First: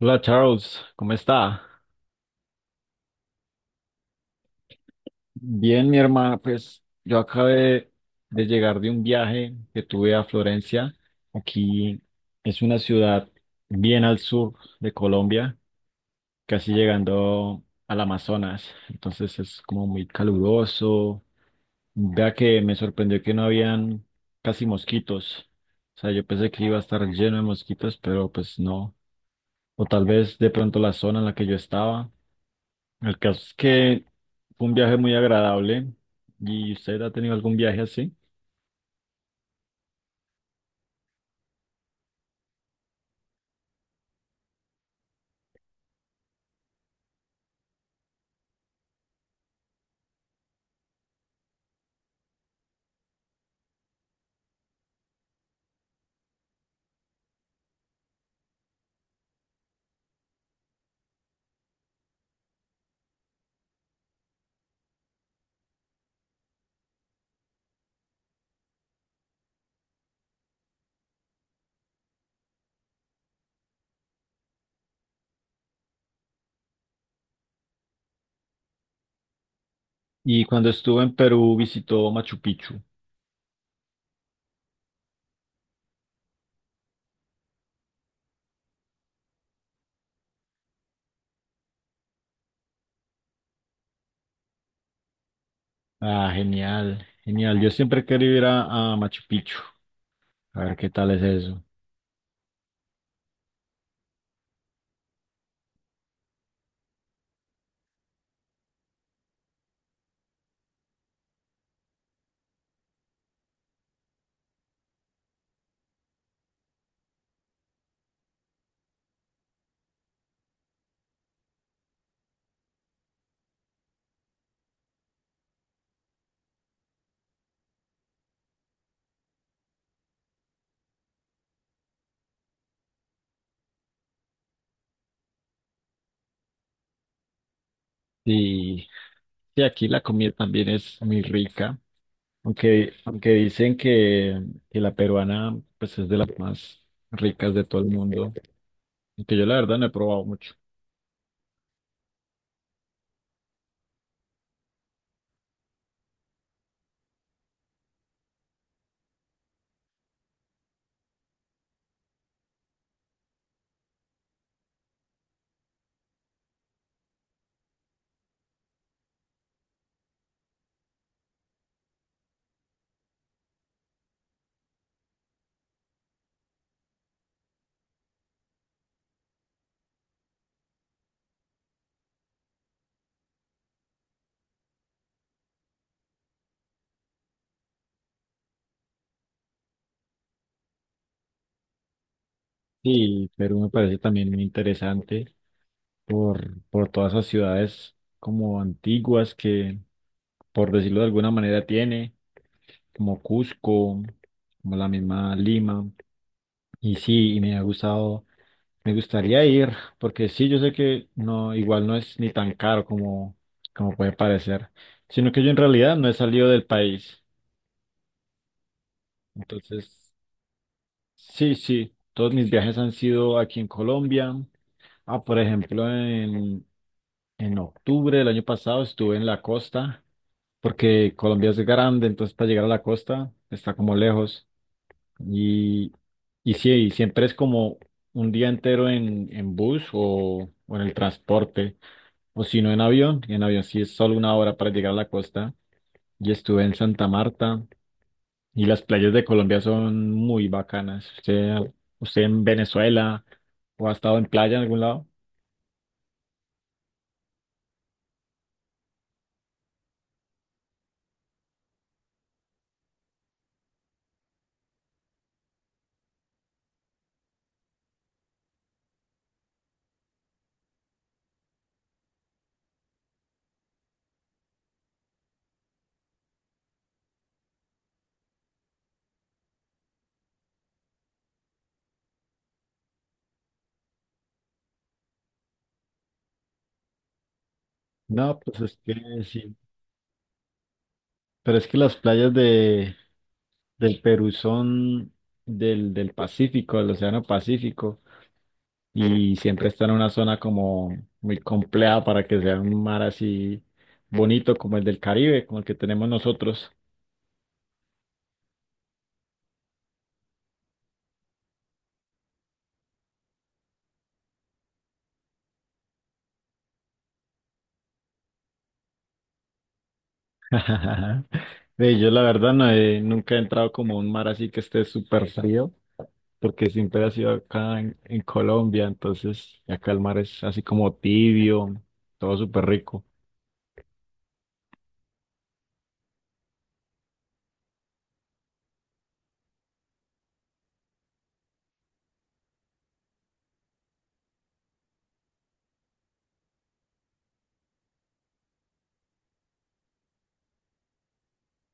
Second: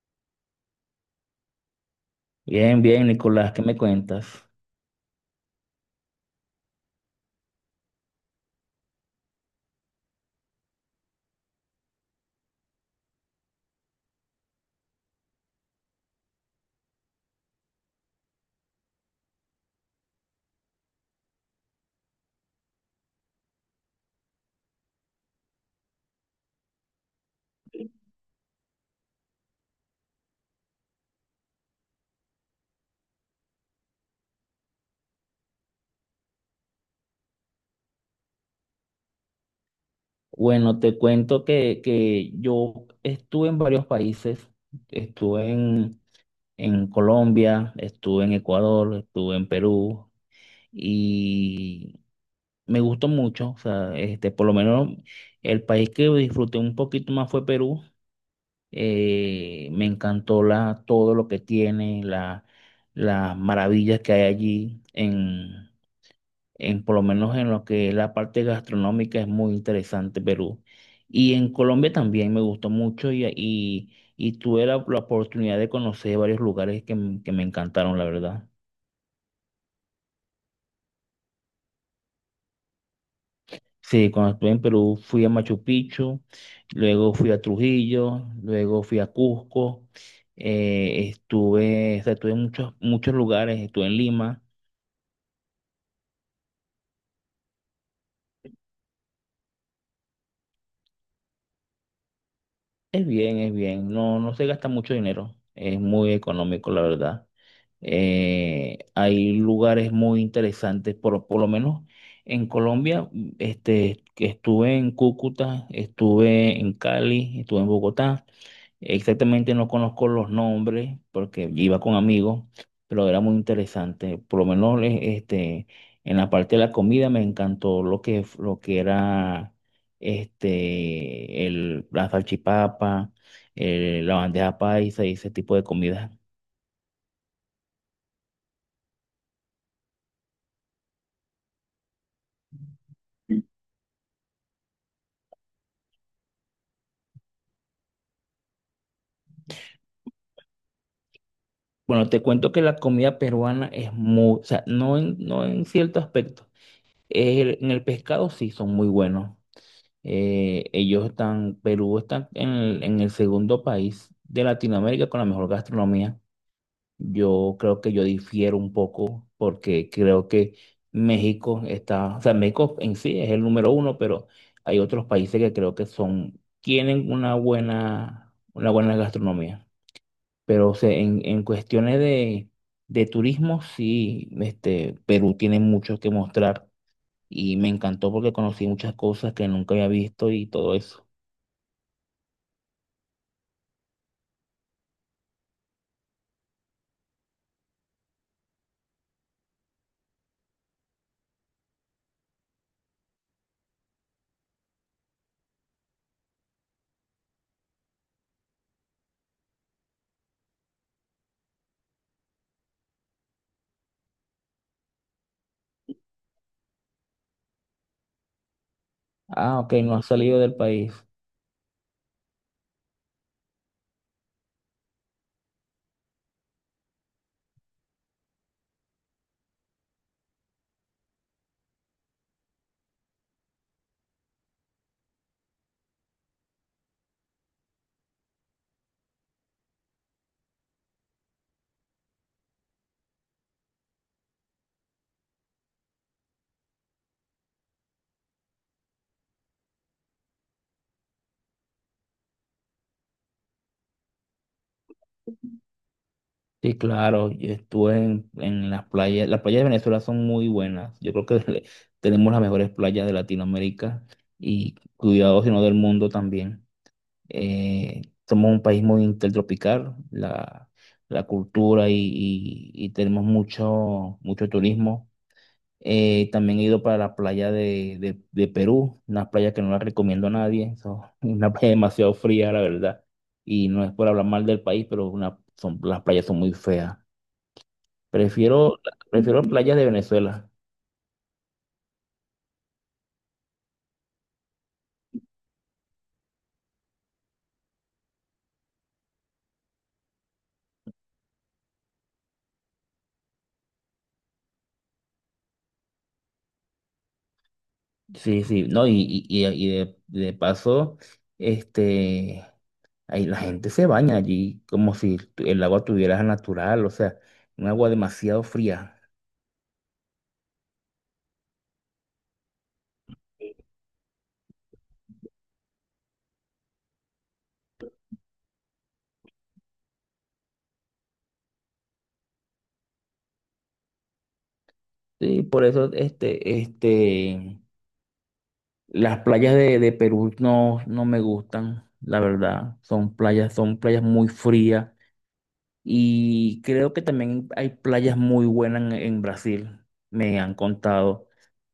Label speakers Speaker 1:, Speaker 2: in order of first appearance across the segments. Speaker 1: Hola Charles, ¿cómo está?
Speaker 2: Bien, bien, Nicolás, ¿qué me cuentas?
Speaker 1: Bien, mi hermana, pues yo acabé de llegar de un viaje que tuve a Florencia. Aquí es una ciudad bien al sur de Colombia, casi llegando al Amazonas. Entonces es como muy caluroso. Vea que me sorprendió que no habían casi mosquitos. O sea, yo pensé que iba a estar lleno de mosquitos, pero pues no. O tal vez de pronto la zona en la que yo estaba. El caso es que fue un viaje muy agradable. ¿Y usted ha tenido algún viaje así?
Speaker 2: Bueno, te cuento que yo estuve en varios países, estuve en, en Colombia, estuve en Ecuador, estuve en Perú y me gustó mucho, o sea, por lo menos el país que disfruté un poquito más fue Perú. Me encantó la, todo lo que tiene, la, las maravillas que hay allí en, por lo menos en lo que es la parte gastronómica es muy interesante Perú. Y en Colombia también me gustó mucho y tuve la, la oportunidad de conocer varios lugares que me encantaron, la verdad.
Speaker 1: Y cuando estuvo en Perú visitó Machu Picchu.
Speaker 2: Sí, cuando estuve en Perú fui a Machu Picchu, luego fui a Trujillo, luego fui a Cusco, estuve, o sea, estuve en muchos lugares, estuve en Lima.
Speaker 1: Ah, genial, genial. Yo siempre quería ir a Machu Picchu. A ver qué tal es eso.
Speaker 2: Es bien, es bien. No, no se gasta mucho dinero. Es muy económico, la verdad. Hay lugares muy interesantes, por lo menos en Colombia. Que estuve en Cúcuta, estuve en Cali, estuve en Bogotá. Exactamente no conozco los nombres porque iba con amigos, pero era muy interesante. Por lo menos en la parte de la comida me encantó lo que era el, la salchipapa, la bandeja paisa y ese tipo de comida.
Speaker 1: Y, y aquí la comida también es muy rica. Aunque dicen que la peruana pues es de las más ricas de todo el mundo. Aunque yo la verdad no he probado mucho.
Speaker 2: Bueno, te cuento que la comida peruana es muy, o sea, no en cierto aspecto. El- en el pescado sí son muy buenos. Ellos están, Perú está en el segundo país de Latinoamérica con la mejor gastronomía. Yo creo que yo difiero un poco porque creo que México está, o sea, México en sí es el número uno, pero hay otros países que creo que son, tienen una buena gastronomía. Pero o sea, en cuestiones de turismo, sí, Perú tiene mucho que mostrar y me encantó porque conocí muchas cosas que nunca había visto y todo eso.
Speaker 1: Sí, Perú me parece también muy interesante. Por todas esas ciudades como antiguas que, por decirlo de alguna manera, tiene, como Cusco, como la misma Lima. Y sí, y me ha gustado, me gustaría ir, porque sí, yo sé que no, igual no es ni tan caro como, como puede parecer, sino que yo en realidad no he salido del país.
Speaker 2: Ah, ok, no has
Speaker 1: Entonces,
Speaker 2: salido del país.
Speaker 1: sí, sí, todos mis viajes han sido aquí en Colombia. Ah, por ejemplo, en octubre del año pasado estuve en la costa porque Colombia es grande, entonces para llegar a la costa está como lejos. Y, y sí, y siempre es como un día entero en bus o en el transporte, o si no en avión, en avión sí es solo una hora para llegar a la costa. Y estuve en Santa Marta y las playas de Colombia son muy bacanas. ¿Usted en Venezuela o ha estado en playa en algún lado?
Speaker 2: Sí, claro, yo estuve en las playas. Las playas de Venezuela son muy buenas. Yo creo que tenemos las mejores playas de Latinoamérica y cuidado, si no del mundo también. Eh, somos un país muy intertropical, la cultura y tenemos mucho, mucho turismo. También he ido para la playa de, de Perú, una playa que no la recomiendo a nadie, so- una playa demasiado fría, la verdad. Y no es por hablar mal del país, pero una, son, las playas son muy feas.
Speaker 1: No, pues es
Speaker 2: Prefiero,
Speaker 1: que
Speaker 2: prefiero
Speaker 1: sí.
Speaker 2: playas de Venezuela.
Speaker 1: Pero es que las playas del Perú son del Pacífico, del Océano Pacífico, y siempre está en una zona como muy compleja para que sea un mar así bonito como el del Caribe, como el que tenemos nosotros.
Speaker 2: Sí, sí, no, y de paso, este, ahí la gente se baña allí como si tu- el agua tuviera natural, o sea, un agua demasiado fría.
Speaker 1: Ve, yo la verdad nunca he entrado como a un mar así que esté súper frío, porque siempre ha sido acá en Colombia, entonces acá el mar es así como tibio, todo súper rico.
Speaker 2: Sí, por eso, este. Las playas de Perú no, no me gustan, la verdad. Son playas muy frías y creo que también hay playas muy buenas en Brasil. Me han contado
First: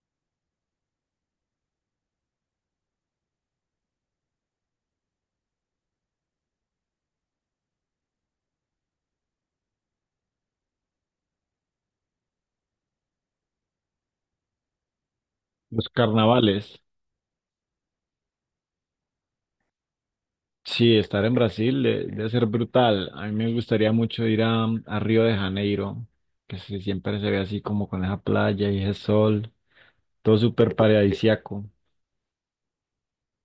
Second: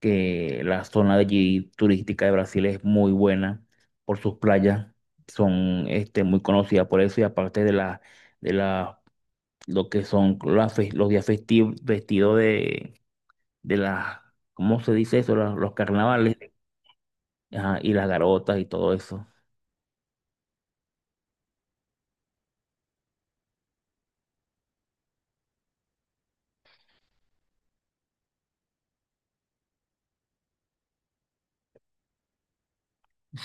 Speaker 2: que la zona de allí turística de Brasil es muy buena por sus playas. Son muy conocidas por eso y aparte de la, lo que son las los días festivos vestidos de las, ¿cómo se dice eso? Los
Speaker 1: Los
Speaker 2: carnavales
Speaker 1: carnavales.
Speaker 2: ajá, y las garotas y todo eso.
Speaker 1: Sí, estar en Brasil debe ser brutal. A mí me gustaría mucho ir a Río de Janeiro, que siempre se ve así como con esa playa y ese sol, todo súper paradisíaco.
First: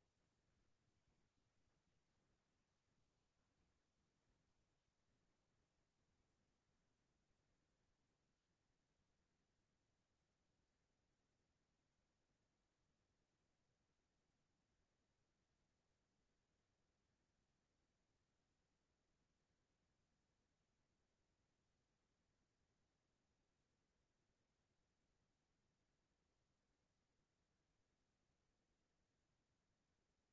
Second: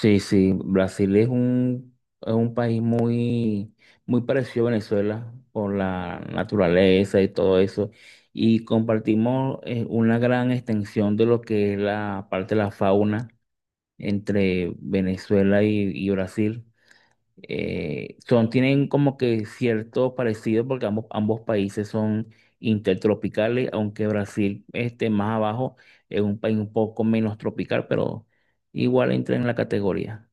Speaker 2: Sí, sí, Brasil es es un país muy, muy parecido a Venezuela por la naturaleza y todo eso. Y compartimos una gran extensión de lo que es la parte de la fauna entre Venezuela y Brasil. Son, tienen como que cierto parecido porque ambos países son intertropicales, aunque Brasil esté más abajo, es un país un poco menos tropical, pero igual entra en la categoría.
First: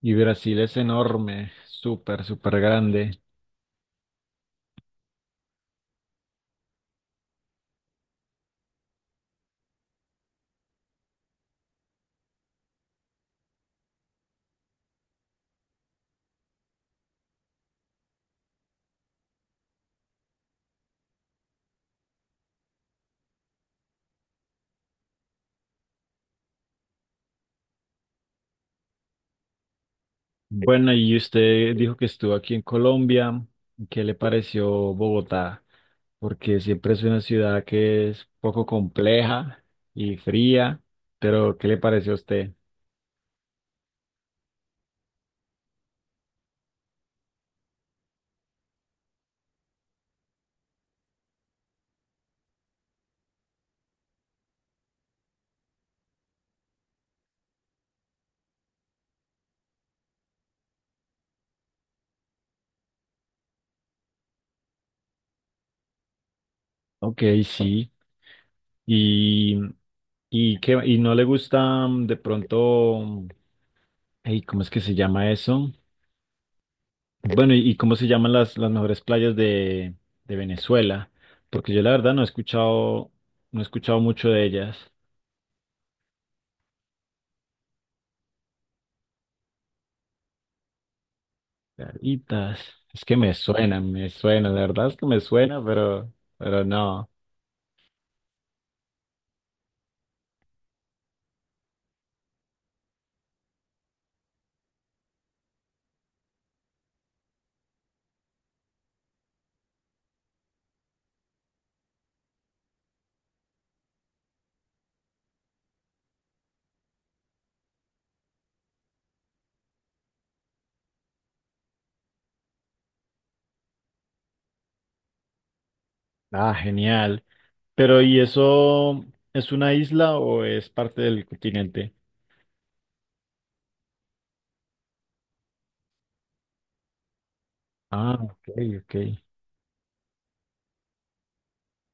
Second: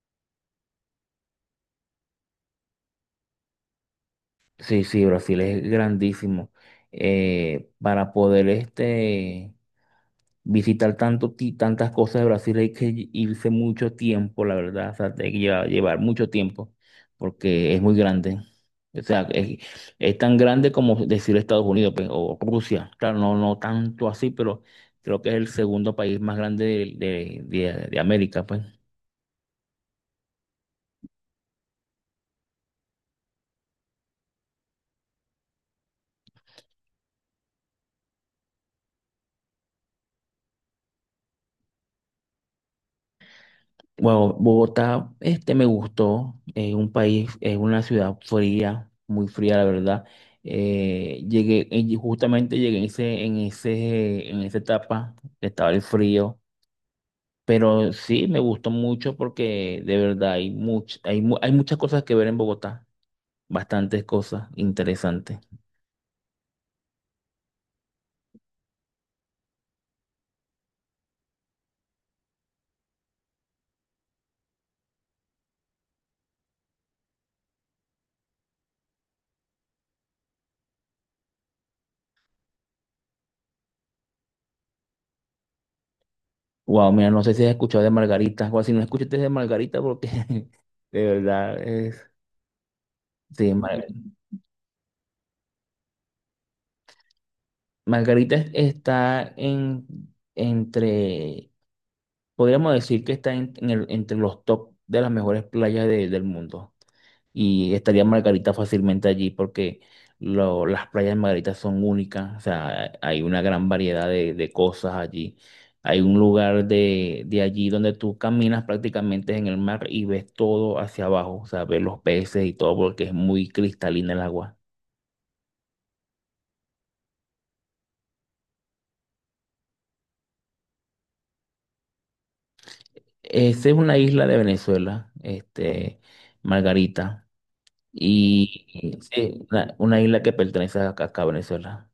Speaker 1: Y Brasil es enorme, súper, súper grande.
Speaker 2: Sí, sí, Brasil es grandísimo. Para poder visitar tanto, tantas cosas de Brasil hay que irse mucho tiempo, la verdad. O sea, hay que llevar, llevar mucho tiempo porque es muy grande. O sea, es tan grande como decir Estados Unidos pues, o Rusia. Claro, no, no tanto así, pero creo que es el segundo país más grande de América, pues.
Speaker 1: Bueno, y usted dijo que estuvo aquí en Colombia. ¿Qué le pareció Bogotá? Porque siempre es una ciudad que es poco compleja y fría, pero ¿qué le pareció a usted?
Speaker 2: Bueno, Bogotá, me gustó, es un país, es una ciudad fría, muy fría, la verdad. Llegué, justamente llegué en en esa etapa, estaba el frío, pero sí me gustó mucho porque de verdad hay muchas cosas que ver en Bogotá, bastantes cosas interesantes.
Speaker 1: Ok, sí. Y, y no le gusta mm, de pronto, mm, ey, ¿cómo es que se llama eso? Bueno, y cómo se llaman las mejores playas de Venezuela, porque yo la verdad no he escuchado, no he escuchado mucho de ellas.
Speaker 2: Wow, mira, no sé si has escuchado de Margarita, o si no escuchaste de Margarita porque de verdad es,
Speaker 1: Caritas, es que
Speaker 2: sí,
Speaker 1: me suena, la verdad es que me suena, pero no.
Speaker 2: Margarita está en, entre, podríamos decir que está entre los top de las mejores playas del mundo. Y estaría Margarita fácilmente allí porque las playas de Margarita son únicas. O sea, hay una gran variedad de cosas allí. Hay un lugar de allí donde tú caminas prácticamente en el mar y ves todo hacia abajo. O sea, ves los peces y todo porque es muy cristalina el agua.
Speaker 1: Ah, genial. Pero ¿y eso es una isla o es parte del continente?
Speaker 2: Esa es una isla de Venezuela, Margarita.
Speaker 1: Ah, ok,
Speaker 2: Y
Speaker 1: ok.
Speaker 2: y sí, una isla que pertenece a acá a Venezuela.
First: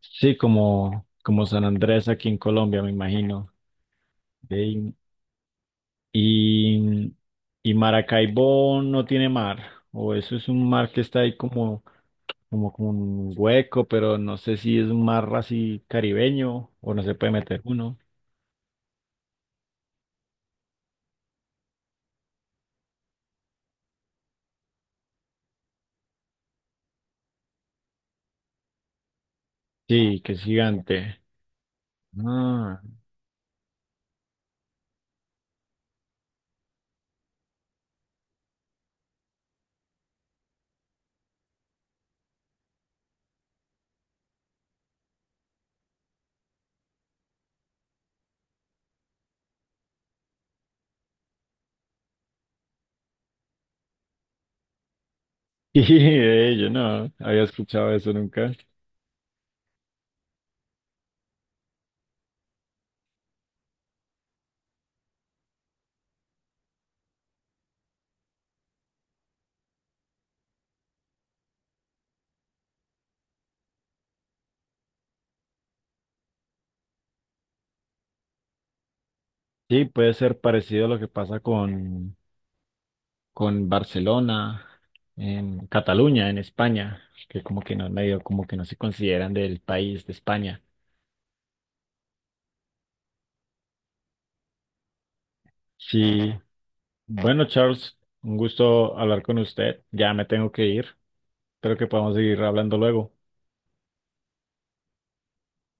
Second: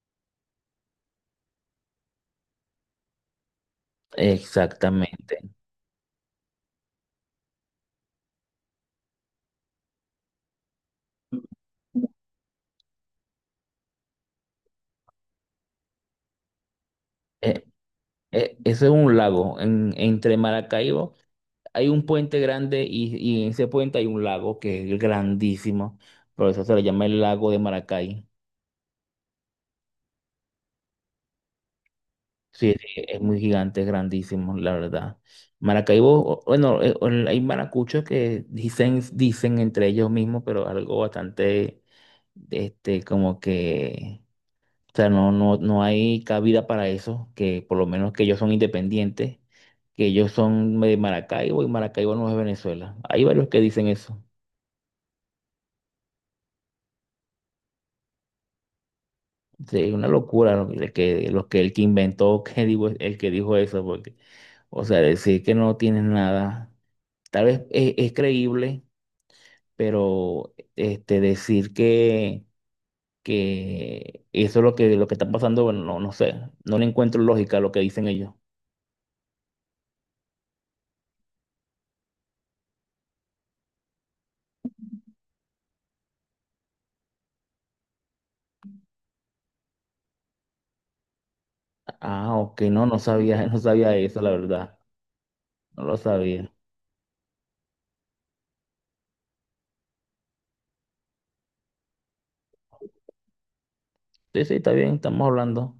Speaker 1: Sí, como, como San Andrés aquí en Colombia, me imagino. Ve,
Speaker 2: Exactamente.
Speaker 1: Y, y Maracaibo no tiene mar, o eso es un mar que está ahí como, como, como un hueco, pero no sé si es un mar así caribeño o no se puede meter
Speaker 2: Eh,
Speaker 1: uno.
Speaker 2: eso es un lago. En- entre Maracaibo hay un puente grande y en ese puente hay un lago que es grandísimo. Por eso se le llama el lago de Maracay.
Speaker 1: Sí, que es gigante.
Speaker 2: Sí,
Speaker 1: Ah,
Speaker 2: sí, es muy gigante, es grandísimo, la verdad. Maracaibo, o- bueno, o- hay maracuchos que dicen, dicen entre ellos mismos, pero algo bastante, como que, o sea, no, no, no hay cabida para eso, que por lo menos que ellos son independientes, que ellos son de Maracaibo y Maracaibo no es Venezuela. Hay varios que dicen eso.
Speaker 1: y de ello no había escuchado eso nunca.
Speaker 2: Sí, es una locura lo lo que el que inventó, que digo, el que dijo eso, porque, o sea, decir que no tienen nada. Tal vez es creíble, pero decir que eso es lo que está pasando, bueno, no, no sé, no le encuentro lógica a lo que dicen ellos.
Speaker 1: Sí, puede ser parecido a lo que pasa con Barcelona, en Cataluña, en España, que como que no, medio como que no se consideran del país de España.
Speaker 2: Ah, ok, no, no sabía, no sabía eso, la verdad, no lo
Speaker 1: Sí,
Speaker 2: sabía.
Speaker 1: bueno, Charles, un gusto hablar con usted. Ya me tengo que ir. Espero que podamos seguir hablando luego.
Speaker 2: Sí, sí, está bien, estamos hablando.